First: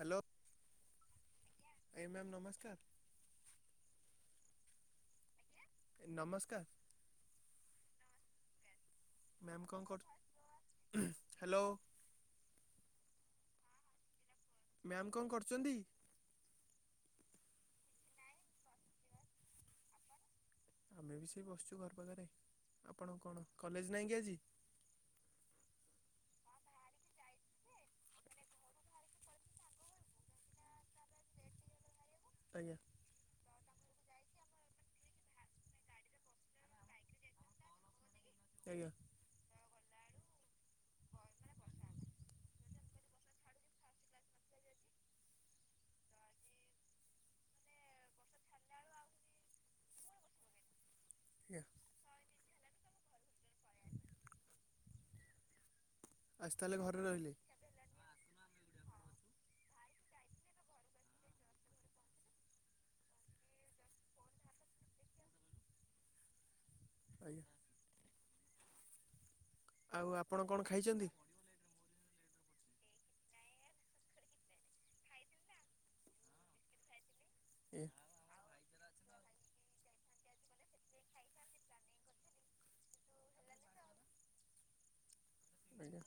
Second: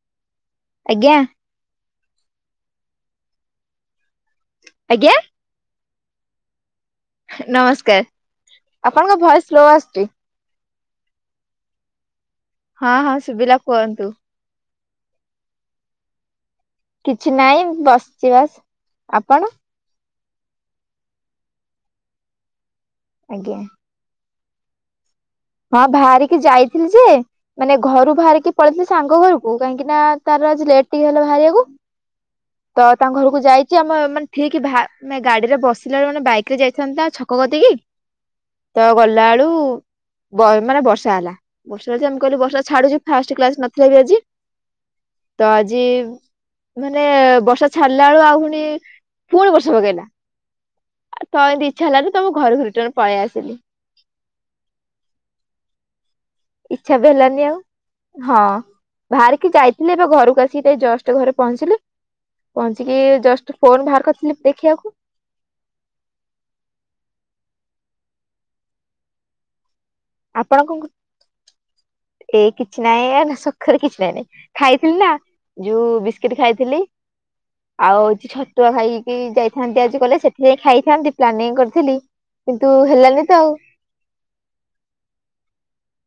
Hello. ଆଜ୍ଞା। ଆଜ୍ଞା ma'am ନମସ୍କାର। ଆଜ୍ଞା। ନମସ୍କାର। ନମସ୍କାର। ଆପଣଙ୍କ ଘର। ମ୍ୟାମ୍ କଣ କ? ହ୍ୟାଲୋ। ହଁ ହଁ ଶୁଭିଲା କୁହନ୍ତୁ। ମ୍ୟାମ୍ କଣ କରୁଚନ୍ତି? କିଛି ନାଇଁ ବସିଚି ବାସ। ଆପଣ? ଆମେ ବି ସେଇ ବସିଚୁ ଘର ପାଖରେ। ଆପଣ କଣ ଆଜ୍ଞା। କଲେଜ ନାହିଁ କି ଆଜି? ହଁ ଭାରିକି ଯାଇଥିଲି ଯେ। ମାନେ ଘରୁ ଭାରିକି ପଳେଇଥିଲି ସାଙ୍ଗ ଘରୁକୁ। କାହିଁକି ନା ତାର ଆଜି ଲେଟ୍ ଟିକେ ହେଲା ଭାରିଆକୁ। ଆଜ୍ଞା। ତାଙ୍କ ଘରକୁ ଯାଇଚି। ଆମେ ମାନେ ଠିକ୍ ଭା ଗାଡିରେ ବସିଲା ବେଳକୁ ମାନେ ବାଇକ୍ କିଏଯାଇଥାନ୍ତା ଛକ କତିକି? ଆଜ୍ଞା ତ ଗଲାଳୁ ବ ମାନେ ବର୍ଷା ହେଲା। ବର୍ଷା ହେଲାଯେ ଆମେ କହିଲୁ ବର୍ଷା ଛାଡୁଯେ ଫାଷ୍ଟେକ୍ଲାସ୍ ନଥିଲା ବି ଆଜି। ତ ଆଜି ମାନେ ବର୍ଷା ଛାଡିଲା ବେଳୁ ଆଉ ମାନେ ପୁଣି ବର୍ଷ ପକେଇଲା ତ ଆଜ୍ଞା ଏମିତି ଇଚ୍ଛା ହେଲା ଠୁ ତ ମୁଁ ଘରକୁ ରିଟର୍ନ ପଳେଇ ଆସିଲି। ଆଜି ତାହେଲେ ଇଚ୍ଛା ଘରେ ବି ରହିଲେ ହେଲାନି ଆଉ। ହଁ ବାହାରିକି ଯାଇଥିଲି ଏବେ ଘରକୁ ଆସିକି ଜଷ୍ଟ ଘରେ ପହଞ୍ଚିଲି। ପହଞ୍ଚିକି ଜଷ୍ଟ ଫୋନ ବାହାର କରିଥିଲି ପ୍ ଦେଖିଆକୁ। ଆଜ୍ଞା। ଆଉ ଆପଣ କଣ ଖାଇଚନ୍ତି? ଏ କିଛି ନାହିଁ ଆ ସଖାଳେ କିଛି ନାହିଁ। ଖାଇଥିଲି ନା। ଯୋଉ ବିସ୍କିଟ୍ ଖାଇଥିଲି। ଆଉ ହୋଉଚି ଛ ଛତୁଆ ଖାଇକି ଯାଇଥାନ୍ତି ଆଜି କଲେଜ। ସେଠି ଯାଇକି ଖାଇଥାନ୍ତି ପ୍ଲାନିଂ କରିଥିଲି। କିନ୍ତୁ ହେଲାନି ତ ଆଉ। ଆଜ୍ଞା।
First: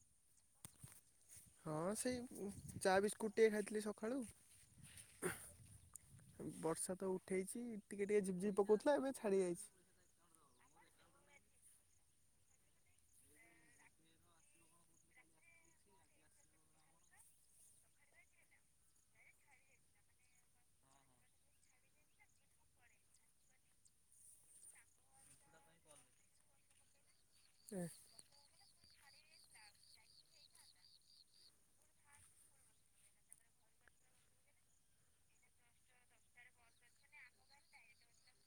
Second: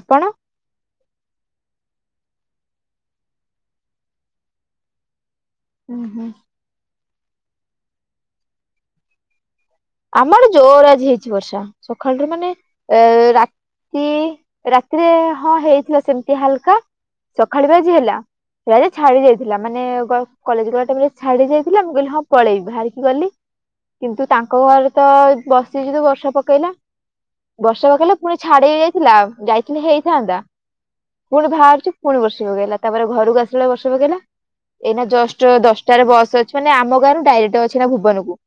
ଆପଣ। ହଁ ସେଇ ଚା ବିସ୍କୁଟ୍ ଟିକିଏ ଖାଇଥିଲି ସକାଳୁ। ଉଁ ହୁଁ। ବର୍ଷା ତ ଉଠେଇଚି। ଟିକିଏ ଟିକିଏ ଝିପ୍ ଝିପ୍ ପକଉଥିଲା ଏବେ ଛାଡ଼ି ଯାଇଚି। ଆମର ଜୋରେ ଆଜି ହେଇଚି ବର୍ଷା। ସକାଳୁଠୁ ମାନେ ଏ ରାତ୍ କି ରାତିରେ ହଁ ହେଇଥିଲା ସେମିତି ହାଲ୍କା। ସଖାଳୁ ବି ଆଜି ହେଲା। ସିଆଡେ ଛାଡି ଯାଇଥିଲା। ମାନେ କଲେଜ ରୁଆଟ ବେଳେ ଛାଡି ଯାଇଥିଲା ମୁଁ କହିଲି ହଁ ପଳେଇବି। ବାହାରିକି ଗଲି। କିନ୍ତୁ ତାଙ୍କ ଘରେ ତ ବସିଥିଲୁ ବର୍ଷା ପକେଇଲା। ଏ ବର୍ଷା ପକେଇଲା। ପୁଣି ଛାଡି ଯାଇଥିଲା। ଯାଇଥିଲେ ହେଇଥାନ୍ତା। ପୁଣି ବାହାରୁଚି ଫୁଣି ବର୍ଷି ପକେଇଲା। ତାପରେ ଘରକୁ ଆସିଲେ ବର୍ଷି ପକେଇଲା। ଏଇନା ଜଷ୍ଟ୍ ଦଶଟାରେ ବସ୍ ଅଛି। ମାନେ ଆମ ଗାଁରୁ ଡାଇରେକ୍ଟ ଅଛି ଏଇନା ଭୁବନକୁ।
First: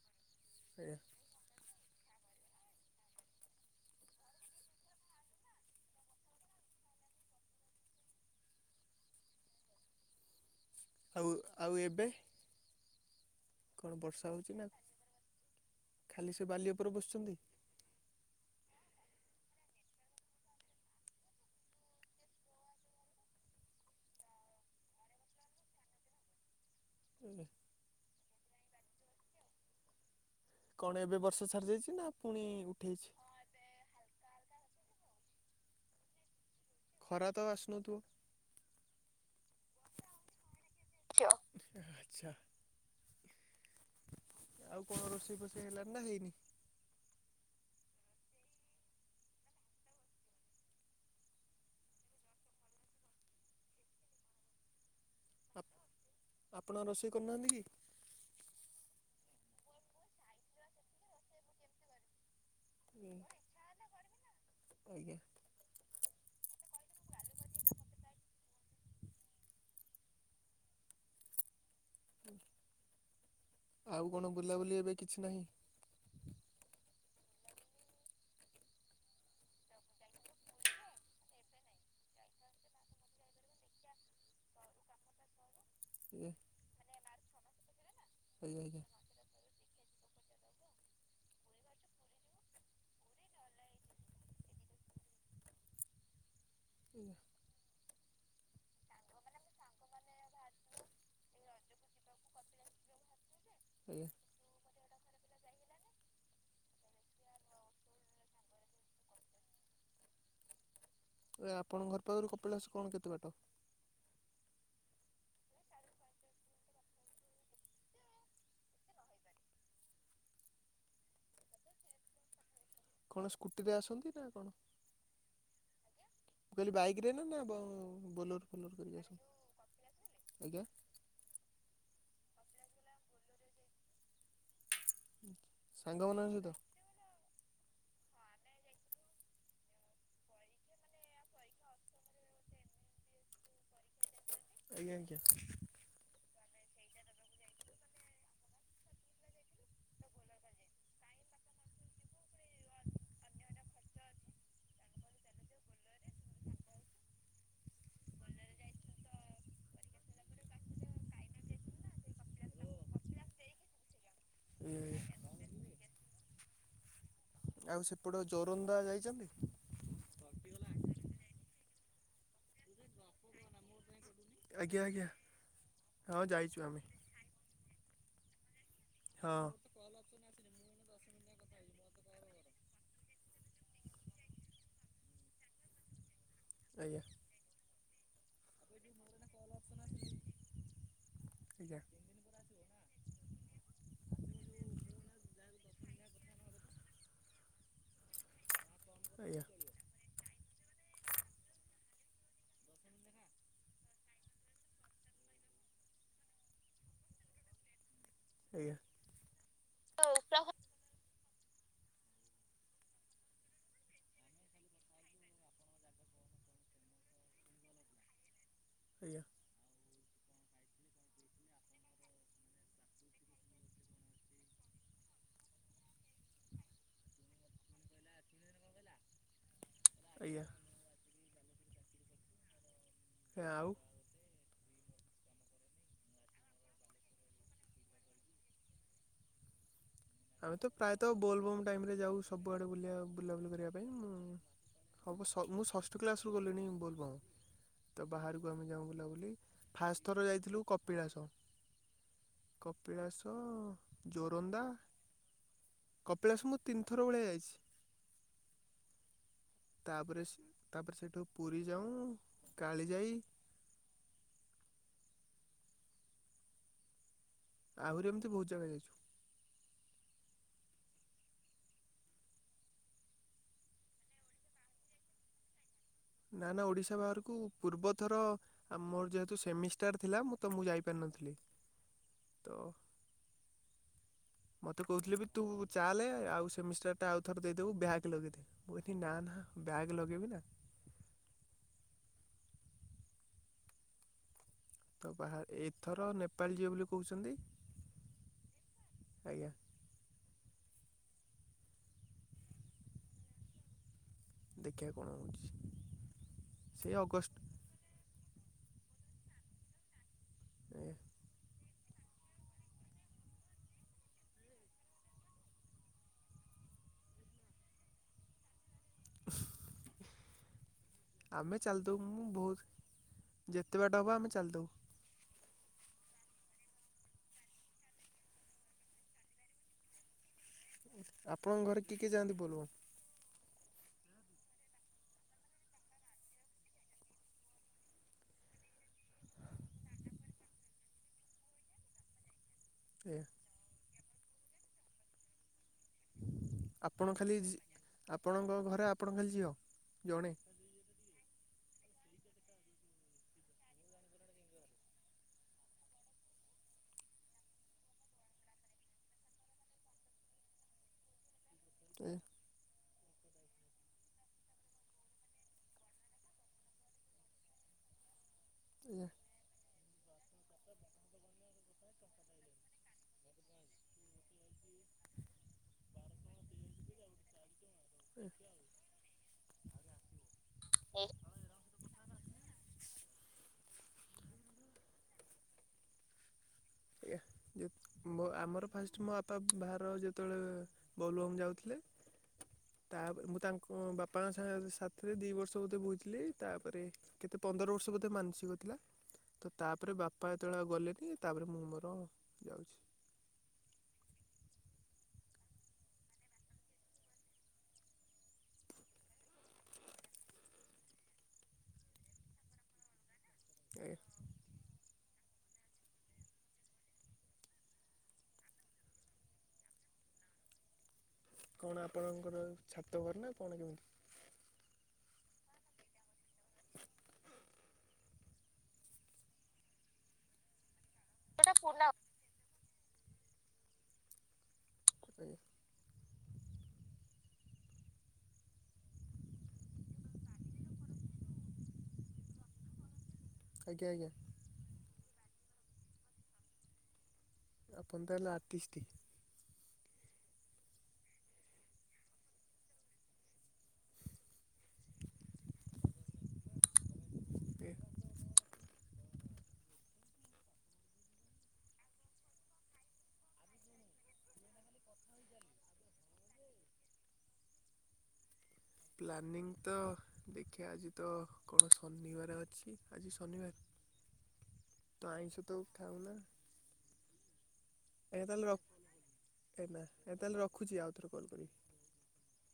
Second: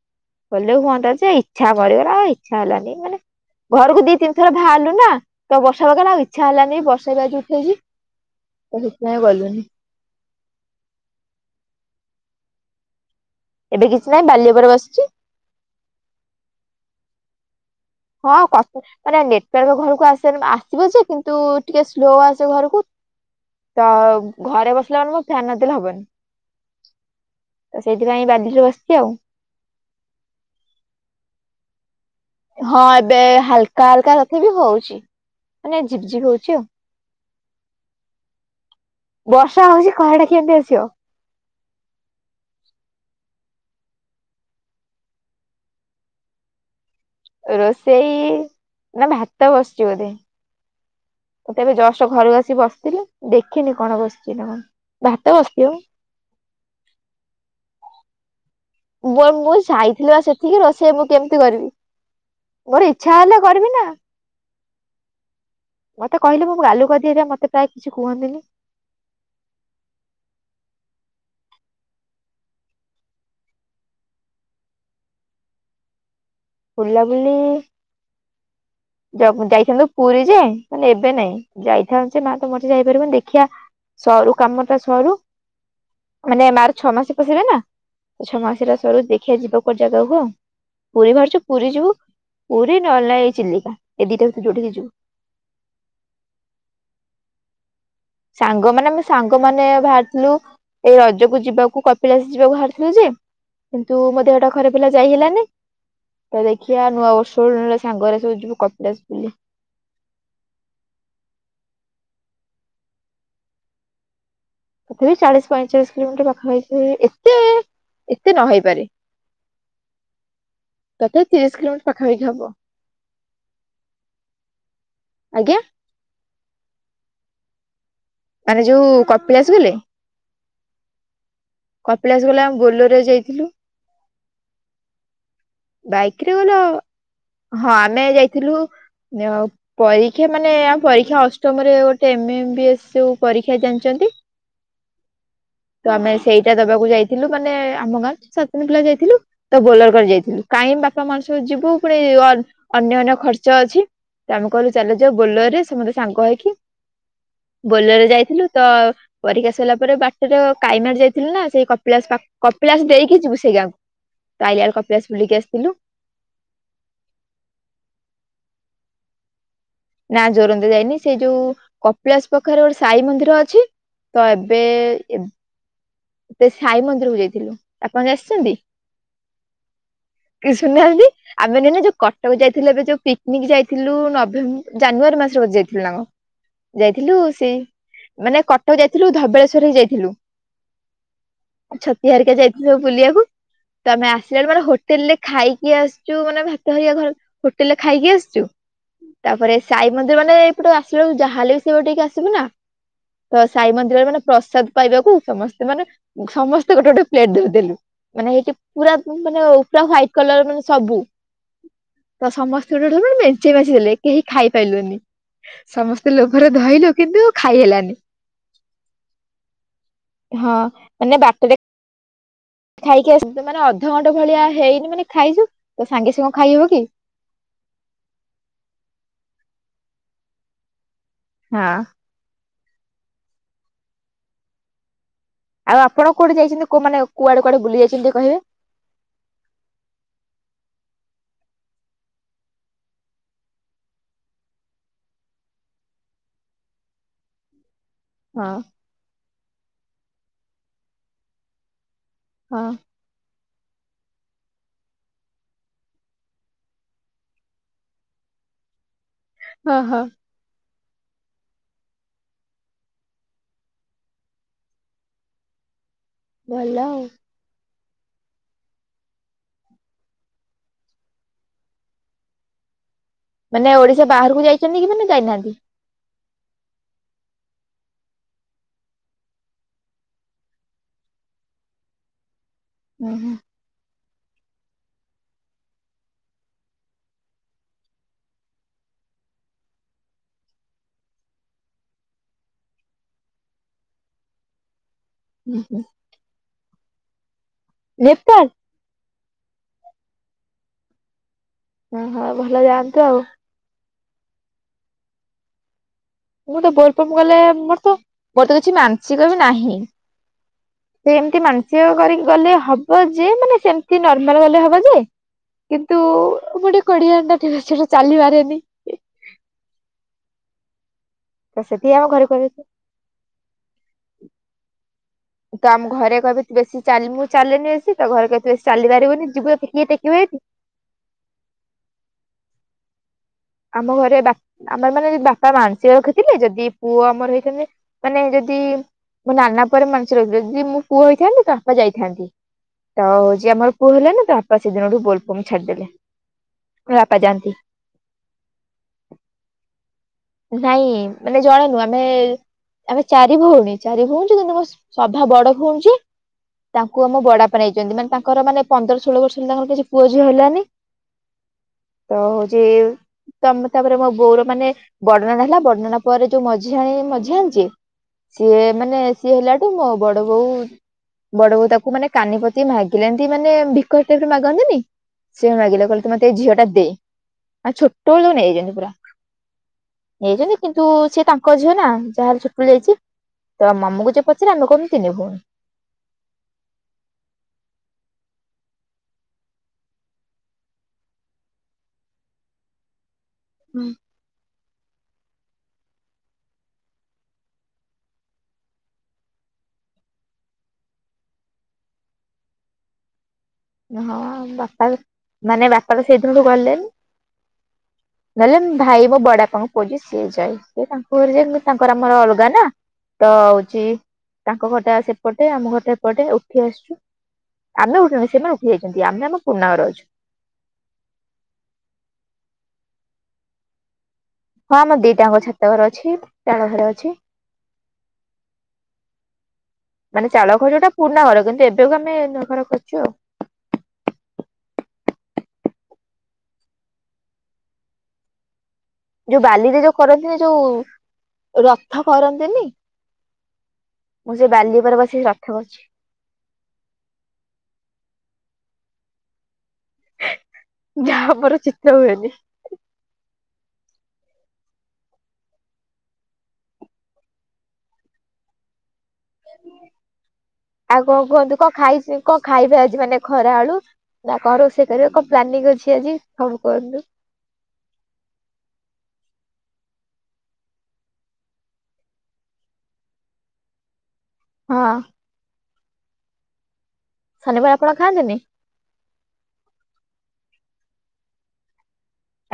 ଗଲେ ଆଜ୍ଞା ହୁଅ ସେ ଇଚ୍ଛା କରିବ ଆଉ ଇଚ୍ଛା ହେଲାନି ମାନେ ଘରକୁ ଦି ତିନି ଥର ବାହାରିଲୁ ନା ତ ବର୍ଷା ପକେଇଲା ଆଉ ଇଚ୍ଛା ହେଲାନି। ବର୍ଷାଟା ଆଜି ଉଠେଇଚି। ତ ସେଥିପାଇଁ ଗଲୁନି। ଆଉ ଆଉ ଏବେ? ଏବେ କଣ କିଛି ନାହିଁ ବର୍ଷା ବାଲି ହୋଉଚି ନା ଉପରେ କଣ? ବସିଛି ଖାଲି ସେ ବାଲି ଓପରେ ବସୁଚନ୍ତି? ହଁ କସେ ମାନେ ନେଟଓ୍ବାର୍କ ଘରକୁ ଆସେ ନ ଆସିବ ଯେ କିନ୍ତୁ ଟିକିଏ ସ୍ଲୋ ଆସେ ଘରୁକୁ। ତ ଘରେ ବସିଲା ମାନେ ମୁଁ ଫ୍ୟାନ୍ ନଦେଲେ ହବନି। ଏହେ। ତ ସେଇଥିପାଇଁ ବାଲିରେ ବସିଚି ଆଉ। କଣ ଏବେ ବର୍ଷା ଛାଡି ଯାଇଚି ନା? ପୁଣି ହଁ ଉଠେଇଛି? ଏବେ ହାଲ୍କା ହାଲ୍କା ତଥାବି ହୋଉଚି। ମାନେ ଝିପ୍ ଝିପ୍ ହୋଉଚି ଆଉ। ଖରା ତ ଆସୁନଥୁବ? ବର୍ଷା ହୋଉଚି ଖରାଟା କେମିତି ଆସିବ। ଚିଅ ଆଛା। ଆଉ କଣ ରୋଷେଇ ଫୋଷେଇ ହେଲାଣିି ନା ହେଇନି? ରୋଷେଇ ନା ଭାତ ବସିଛି ବୋଧେ। ମୁଁ ତ ଏବେ ଜଷ୍ଟ୍ ଘରୁ ଆସି ବସିଥିଲି। ଦେଖିନି କଣ ବସିଚି ନା କଣ। ଭାତ ବସିଥିବ। ଆପଣ ରୋଷେଇ କରୁନାହାନ୍ତି କି? ବୋ ଏ ମୁଁ ଯାଇଥିଲି ବା ସେଠକି, ରୋଷେଇ ମୁଁ କେମିତି କରିବି। ମୋର ଇଚ୍ଛା ହେଲେ କରିବି ନା। ଆଜ୍ଞା। ମତେ କହିଲେ ମୁଁ ଗାଲୁ କରିଦିଏ ପା ମତେ ପ୍ରାୟ କିଛି କୁହନ୍ତିନି। ଆଉ କଣ ବୁଲାବୁଲି ଏବେ କିଛି ନାହିଁ? ବୁଲାବୁଲି ଯବ ଯାଇଥାନ୍ତି ପୁରୀ ଯେ କିନ୍ତୁ ମାନେ ଏବେ ନାଇଁ। ଯାଇଥାନ୍ତି ଯେ ମା ତ ମରିଛି ଯାଇପାରିବୁନୁ ଦେଖିବା ସରୁ କାମ ଟା ସରୁ। ଆଜ୍ଞା ମାନେ ମାର ଛଅ ମାସ ପଶିବ ନା ଏଇ ଛଅ ଆଜ୍ଞା ମାସିଟା ଆଜ୍ଞା ସରୁ ଦେଖିିବା ଯିବା। ପୁଜା ପର୍ବ ପୁରୀ ବାହାରିଚୁ। ପୁରୀ ଯିବୁ। ପୁରୀ ନହଲେ ନାଇଁ ଏଇ ଚିଲିକା। ଏ ଦିଟା ଭିତୁରୁ ଯୋଉଠିକି ଯିବୁ। ନା। ସାଙ୍ଗମାନେ ମୋ ସାଙ୍ଗମାନେ ବାହାର୍ ରି ଥିଲୁ ଏଇ ରଜକୁ ଯିବାକୁ କପିଳାସ ଯିବାକୁ ବାହାରରିଥିଲୁ ଯେ କିନ୍ତୁ ଆଜ୍ଞା ମୋ ଦେହଟା ଖରାପ୍। ଥିଲା ଯାଇହେଲାନି‌ ତ ଦେଖିବା ନୂଆ ବର୍ଷ ବେଳକୁ ନହେଲେ ସାଙ୍ଗ ଗୁରା ସବୁ ଯିବୁ କପିଳାସ ବୁଲି। ଏ ଆପଣଙ୍କର ଘର ପାଖରୁ କପିଳାସ କଣ କେତେ ବାଟ। ତଥାପି ଚାଳିଶ ପଇଁଚାଳିଶ କିଲୋମିଟର ପାଖା ପାଖି ହେଇଛି ଏତେ ଏତେ ନ ହେଇପାରେ। [unintelligible] ତଥାପି ତିରିଶ କିଲୋମଟର ପାଖାପାଖି ହବ। କଣ ସ୍କୁଟି ରେ ଆସନ୍ତି ନା କଣ। ଆଜ୍ଞା। ମୁଁ କହିଲି ବାଇକରେ ନ ନା ବୋଲେର ମାନେ ଫୋଲୋର ଯୋଉ କରିକି କପିଳାସ ଗଲେ ଆସନ୍ତି ଆଜ୍ଞା। କପିଳାସ ଗଲେ ଆମେ ବୋଲର ରେ ଯାଇଥିଲୁ। ହୁଁ। ବାଇକି ରେ ଗଲେ ଅ ହଁ ଆମେ ଯାଇଥିଲୁ ପରୀକ୍ଷା ମାନେ ଆ ପରୀକ୍ଷା ଅଷ୍ଟମରେ ଗୋଟେ ଏମ ଏମ ବି ଏସ୍ ଯୋଉ ପରୀକ୍ଷା ଜାଣିଛନ୍ତି? ଆଜ୍ଞା ଆଜ୍ଞା। ତ ଆମେ ସେଇଟା ଦବାକୁ ଯାଇଥିଲୁ ମାନେ ଆମ ଗାଁ ସାତ ଜଣ ପିଲା ଯାଇଥିଲୁ ତ ବୋଲର କରି ଯାଇଥିଲୁ। କାହିଁ ବାପା ମା ଙ୍କ ସହିତ ଯିବୁ ପୁଣି ୟନ ଅନ୍ୟାନ୍ୟ ଖର୍ଚ୍ଚ ଅଛି। ତ ଆମେ କହିଲୁ ଚାଲି ଯିବା ବୋଲେର ରେ ସମସ୍ତେ ସାଙ୍ଗ ହେଇକି। ବୋଲେର ରେ ଯାଇଥିଲୁ ତ। ପରୀକ୍ଷା ସରିଲା ପରେ ବାଟରେ କାଇମାର ଯାଇଥିଲୁ ନା ସେଇ କପିଳାସ ପାଖ୍ କପିଳାସ ଦେଇକି ଯିବୁ ସେଇ ଗାଁକୁ। ତ ଅଇଲାବେଳ ଆଜ୍ଞା କପିଳାସ ବୁଲିକି ଆସି ଆଜ୍ଞା। ଆଉ ସେପଟେ ଜୋରନ୍ଦା ଯାଇଛନ୍ତି? ନା ଜୋରନ୍ଧା ଯାଇନି ସେଇ ଯୋଉ କପିଳାସ ପାଖରେ ଗୋଟେ ସାଇ ମନ୍ଦିର ଅଛି। ତ ଏବେ। ଆଜ୍ଞା ଆଜ୍ଞା। ହଁ ସେ ଯାଇଛୁ ଆମେ ସାଇ ମନ୍ଦିର କୁ ଯାଇଥିଲୁ ଆପଣ ଆସିଛନ୍ତି? ହଁ। କି ଶୁଣୁନାହାନ୍ତି। ଆମେ ନହେଲେ ନାଇଁ ଯୋଉ କଟକ ଯାଇଥିଲୁ ଏବେ ଯୋଉ ପିକ୍ନିକ୍ ଯାଇଥିଲୁ ନଭେମ୍ ଜାନୁଆରୀ ମାସରେ ବୋଧେ ଯାଇଥିଲୁ ନା କଣ। ହଁ [inaudible] ଯାଇଥିଲୁ ସେଇ ମାନେ କଟକ ଯାଇଥିଲୁ ଧବଳେଶ୍ଵର ବି ଯାଇଥିଲୁ। ଆଉ ଆଜ୍ଞା ଛତିଆ ହରିକା ଯାଇଥିଲୁ ସବୁ ବୁଲିବାକୁ। ତ ଆମେ ଆସିଲା ବେଳକୁ ମାନେ ହୋଟେଲ ରେ ଖାଇକି ଆସିଛୁ ମାନେ ଭାତ ଘରିକା ଧର। ହୋଟେଲରେ ଖାଇକି ଆସିୁଛୁ ଆଜ୍ଞା ଆଜ୍ଞା ତାପରେ। ସାଇ ମନ୍ଦିର ମାନେ ଏପଟ ଆସିଲେ ଯାହାେଲେ ବି ସେଟ ଟିକେ ଆସିବୁ ନା ତ ସାଇ ମନ୍ଦିରରେ ମାନେ ପ୍ରସାଦ ପାଇବାକୁ ସମସ୍ତେ ମାନେ ସମସ୍ତେ ଗୋଟେ ଗୋଟେ ପ୍ଲେଟ ଧରିଦେଲୁ ମାନେ ସେଇଠି ଆଜ୍ଞା ପୁରା ମାନେ ପୁରା ୱାଇଟି କଲର ମାନେ ସବୁ ତ ସମସ୍ତେ ଗୋଟେ ମେଞ୍ଚେ ମେଞ୍ଚେଇ ଦେଲେ କେହି ଖାଇପାରଲୁନି ସମସ୍ତେ ଲୋଭରେ ଧଇଲୁ କିନ୍ତୁ ଖାଇ ହେଲାନି ଆଜ୍ଞା। ହଁ ମାନେ ବାଟରେ ଖାଇକି ଆସ ମାନେ ଅଧଘଣ୍ଟା ଭଳିଆ ହେଇନି ମାନେ ଖାଇଛୁ ତ ସାଙ୍ଗେ ସାଙ୍ଗେ ଖାଇହବ କି? ଆଜ୍ଞା। ହଁ। ସେ ଆଉ ଆଉ ଆପଣ କୁଆଡେ ଯାଇଛନ୍ତି କୋ ମାନେ କୁଆଡେ କୁଆଡେ ବୁଲି ଯାଇଛନ୍ତି କହିବେ? ଆମେ ତ ପ୍ରାୟତଃ ବୋଲବୋମ୍ ଟାଇମରେ ଯାଉ ସବୁଆଡେ ବୁଲ ବୁଲାବୁଲି କରିବା ପାଇଁ ମୁଁ ହବ ମୁଁ ଷଷ୍ଠ କ୍ଲାସ ରୁ ଗଲିଣି ବୋଲବମ ତ ବାହାରକୁ ହଁ। ଆମେ ଯାଉ ବୁଲାବୁଲି ଫାଷ୍ଟ ଥର ଯାଇଥିଲୁ କପିଳାସ। ହଁ କପିଳାସ ଜୋରନ୍ଦା କପିଳାସ ମୁ ତିନିଥର ଭଳିଆ ଯାଇଛି ହଁ ହଁ ତାପରେ ତା ପରେ ସେଇଠୁ ପୁରୀ ଯାଉଁ କାଳିଜାଇ ଭଲ ଆଉ ଆହୁରି ଏମିତି ବହୁତ ଜାଗା ଯାଇଛୁ। ମାନେ ଓଡିଶା ବାହାରକୁ ଯାଇଛନ୍ତି କି ମାନେ ଯାଇନାହାନ୍ତି? ନ ନା ଓଡ଼ିଶା ବାହାରକୁ ପୂର୍ବଥର ଆମର ଯେହେତୁ ସେମିଷ୍ଟାର ଥିଲା ମୁଁ ତ ମୁଁ ଯାଇପାରିନଥିଲି ତ ଓୁଁ ହୁଁ। [inaudible] ମୋତେ କହୁଥିଲେ ବି ତୁ ଚାଲେ ଆଉ ସେମିଷ୍ଟାରଟା ଆଉଥର ଦେଇଦେବୁ ବ୍ୟାଗ ଲଗେଇଦେ ମୁଁ କହିଲି ନା ନା ବ୍ୟାଗ୍ ଲଗେଇବି ନା ତ ବା ଏଥର ନେପାଳ ଯିବେ ବୋଲି କହୁଛନ୍ତି ନେପାଳ? ଆଜ୍ଞା‌। ଓହୋ ଭଲ ଯାଆନ୍ତୁ ଆଉ ଦେଖିବା କଣ ହେଉଛି। ମୁଁ ତ ସେଇ ବୋଲବମ୍ ଅଗଷ୍ଟ ଗଲେ ମୋର ତ ମୋର ତ କିଛି ମାନସିକ ବି ନାହିଁ [inaudible] ଏମତି ମାନସିକ କରିକି ଗଲେ ହବ ଯେ ମାନେ ସେମତି ନର୍ମାଲ ଗଲେ ହବ ଯେ କିନ୍ତୁ ମୁ ଗୋଟେ କୋଢିଆଣି ସେଟା ଚାଲିିପାରିବିନି ଆମେ ତ ଚାଲି ସେଥିପାଇଁ ଆମ ଦବୁ ମୁଁ ଘରେ କହିବେ ବହୁତ ଯେତେ ବାଟ ହେବ ଆମେ ଚାଲିଦବୁ। ତ ଆମ ଘରେ କହିବେ ତୁ ବେଶୀ ଚାଲି ମୁଁ ଚାଲେନି ତ ଘରେ କହିବେ ତୁ ବେଶୀ ଚାଲି ପାରିବୁନି ଯିବୁ ଟେକିବ ସେଇଠି ଆପଣଙ୍କ ଘରେ କିଏ କିଏ ଯାଆନ୍ତି ବୋଲବମ? ଆମ ଘରେ ବା ଆମର ମାନେ ବାପା ମାନସିକ ରଖିଥିଲେ ଯଦି ପୁଅ ଆମର ହେଇଥାନ୍ତେ ମାନେ ଯଦି ମୋ ନାନା ପରେ ମାନସିକ ରଖିଥିଲେ ମୁ ପୁଅ ହେଇଥାନ୍ତି ବାପା ଯାଇଥାନ୍ତେ ତ ଆଜ୍ଞା ଯ ଆମର ପୁଅ ହେଲାନି‌ ତା ବାପା ସେଦିନଠୁ ବୋଲବମ ଛାଡିଦେଲେ ଆପଣ ବାପା ଖାଲି ଯାଆନ୍ତି ଆପଣଙ୍କ ଘରେ ଆପଣ ଖାଲି ଝିଅ ଜଣେ? ନାଇଁ ମାନେ ଜଣେ ନୁହଁ ଆମେ ଆମେ ଚାରି ଭଉଣୀ ଚାରି ଭଉଣୀ କିନ୍ତୁ ଆମ ସଭା ବଡ ଭଉଣି ଯିଏ ତାଙ୍କୁ ଆମ ବଡବାପା ନେଇଛନ୍ତି ମାନେ ତାଙ୍କର ମାନେ ପନ୍ଦର ଷୋହଳ ବର୍ଷ ହେ ତାଙ୍କର କିଛି ପୁଅଝିଅ ହେଲାନି [inaudible] ଆଜ୍ଞା ତ ହଉଛି ତମେ ତାପରେ ମୋ ବୋଉର ମାନେ ବଡ ନାନା ହେଲା ବଡ ନାନା‌ପରେ ଯୋଉ ମଝିଆଣି ମଝି ଆଣି ଯେ ସିଏ ଆଜ୍ଞା ମାନେ ସିଏ ହେଲାଠୁ ମୋ ବଡ ବୋଉ ବଡ ବୋଉ ତାକୁ ମାନେ କାନି ପତେଇ ମାଗିଲେ ଏମିତି ମାନେ ଭିକ କ ମାଗନ୍ତୁନି ସିଏ ମାଗିଲେ କହଲେ ତୁ ମତେ ଏଇ ଝିଅଟା ଦେ। ଆଉ ଛୋଟବେଳୁ ନେଇଯାଇଛନ୍ତି ପୁରା। ନେଇଛନ୍ତି କିନ୍ତୁ ସିଏ ତାଙ୍କ ଝିଅ ନା ଯାହେଲେ ଛୋଟବେଳୁ ଯାଇଛି। ତ ଆମକୁ ଯିଏ ପଚାରେ ଆମେ କହୁ ତିନିଭଉଣି। ଆଜ୍ଞା। ଆମର ଫାଷ୍ଟ ମୋ ଆପା ବାହାର ଯେତେବେଳେ ବୋଲବମ୍ ଯାଉଥିଲେ। ତାପରେ ମୁଁ ତାଙ୍କ ହୁଁ ବାପାଙ୍କ ସାଥିରେ ଦି ବର୍ଷ ବୋଧେ ବୋହୁଥିଲି ତାପରେ କେତେ ପନ୍ଦର ବର୍ଷ ବୋଧେ ମାନସିକ ଥିଲା ତ ତାପରେ ବାପା ଯେତେବେଳେ ଗଲେନି ତାପରେ ମୁଁ ମୋର ଯାଉଛି। ହଁ ବାପା ମାନେ ବାପା ତ ସେଇଦିନଠୁ ଗଲେନି। [inaudible] ନହେଲେ ଭାଇ ମୋ ବଡବପା ପୁଅ ଯିଏ ସିଏ ଯାଏ ସେ ତାଙ୍କ ଘରେ ଯେ ତାଙ୍କର ଆମର ଅଲଗା ନା ତ ହଉଛି ଆଜ୍ଞା ତାଙ୍କ ଘରଟା ସେପଟେ ଆମ ଘରଟା ଏପଟେ ଉଠି ଆସିଛୁ ଆମେ ଉଠୁନ ସେମାନେ ଉଠି ଯାଇଛନ୍ତି ଆମେ ଆମ ପୁରୁଣା ଘରେ ଅଛୁ। କଣ ଆପଣଙ୍କର ଛାତ ଘର ନା କଣ କେମିତି? ହଁ ଆମ ଦିଟାଙ୍କ ଛାତ ଘରେ ଅଛି ଚାଳ ଘର ଅଛି। ମାନେ ଚାଳ ଘର ଯୋଉଟା ପୁରୁଣା ଘର କିନ୍ତୁ ଏବେକୁ ଆମେ ନୂଆ ଘର କରିଚୁ ଆଉ। ସେ ଯୋଉ ବାଲିରେ ଯୋଉ କରନ୍ତିନି ଯୋଉ ରଥ କରନ୍ତିନି। ଆଜ୍ଞା ଆଜ୍ଞା। ମୁଁ ସେଇ ବାଲି ଉପରେ ବସିକି ରଥ କରୁଛି। ଆପଣ ତାହେଲେ ଆଟିଷ୍ଟି। ଯାହା ମୋର ଚିତ୍ର ହୁଏନି। [inaudible] ଆଉ କଣ କୁହନ୍ତୁ କଣ ଖାଇ କଣ ଖାଇବେ ଆଜି ମାନେ ଖରା ଆଳୁ? ନା କଣ ରୋଷେଇ କରିବ କଣ ପ୍ଲାନିଂ ଅଛି ଆଜି ସବୁ କୁହନ୍ତୁ। ପ୍ଲାନିଂ ତ ଦେଖିବା ଆଜି ତ କଣ ଶନିବାର ଅଛି ଆଜି ଶନିବାର। [inaudible] ହଁ। ତ ଆଇସ ତ ଖାଉନା। ଶନିବାର ଆପଣ ଖାଆନ୍ତି ଏ ତାହେଲେ ରଖ ଏ ନା ଏ ତା ହେଲେ ରଖୁଛି ଆଉଥରେ କଲ୍ କରିବି।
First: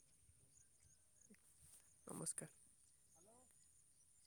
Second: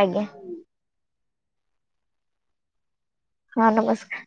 ଆଜ୍ଞା। ନମସ୍କାର। ହଁ ନମସ୍କାର।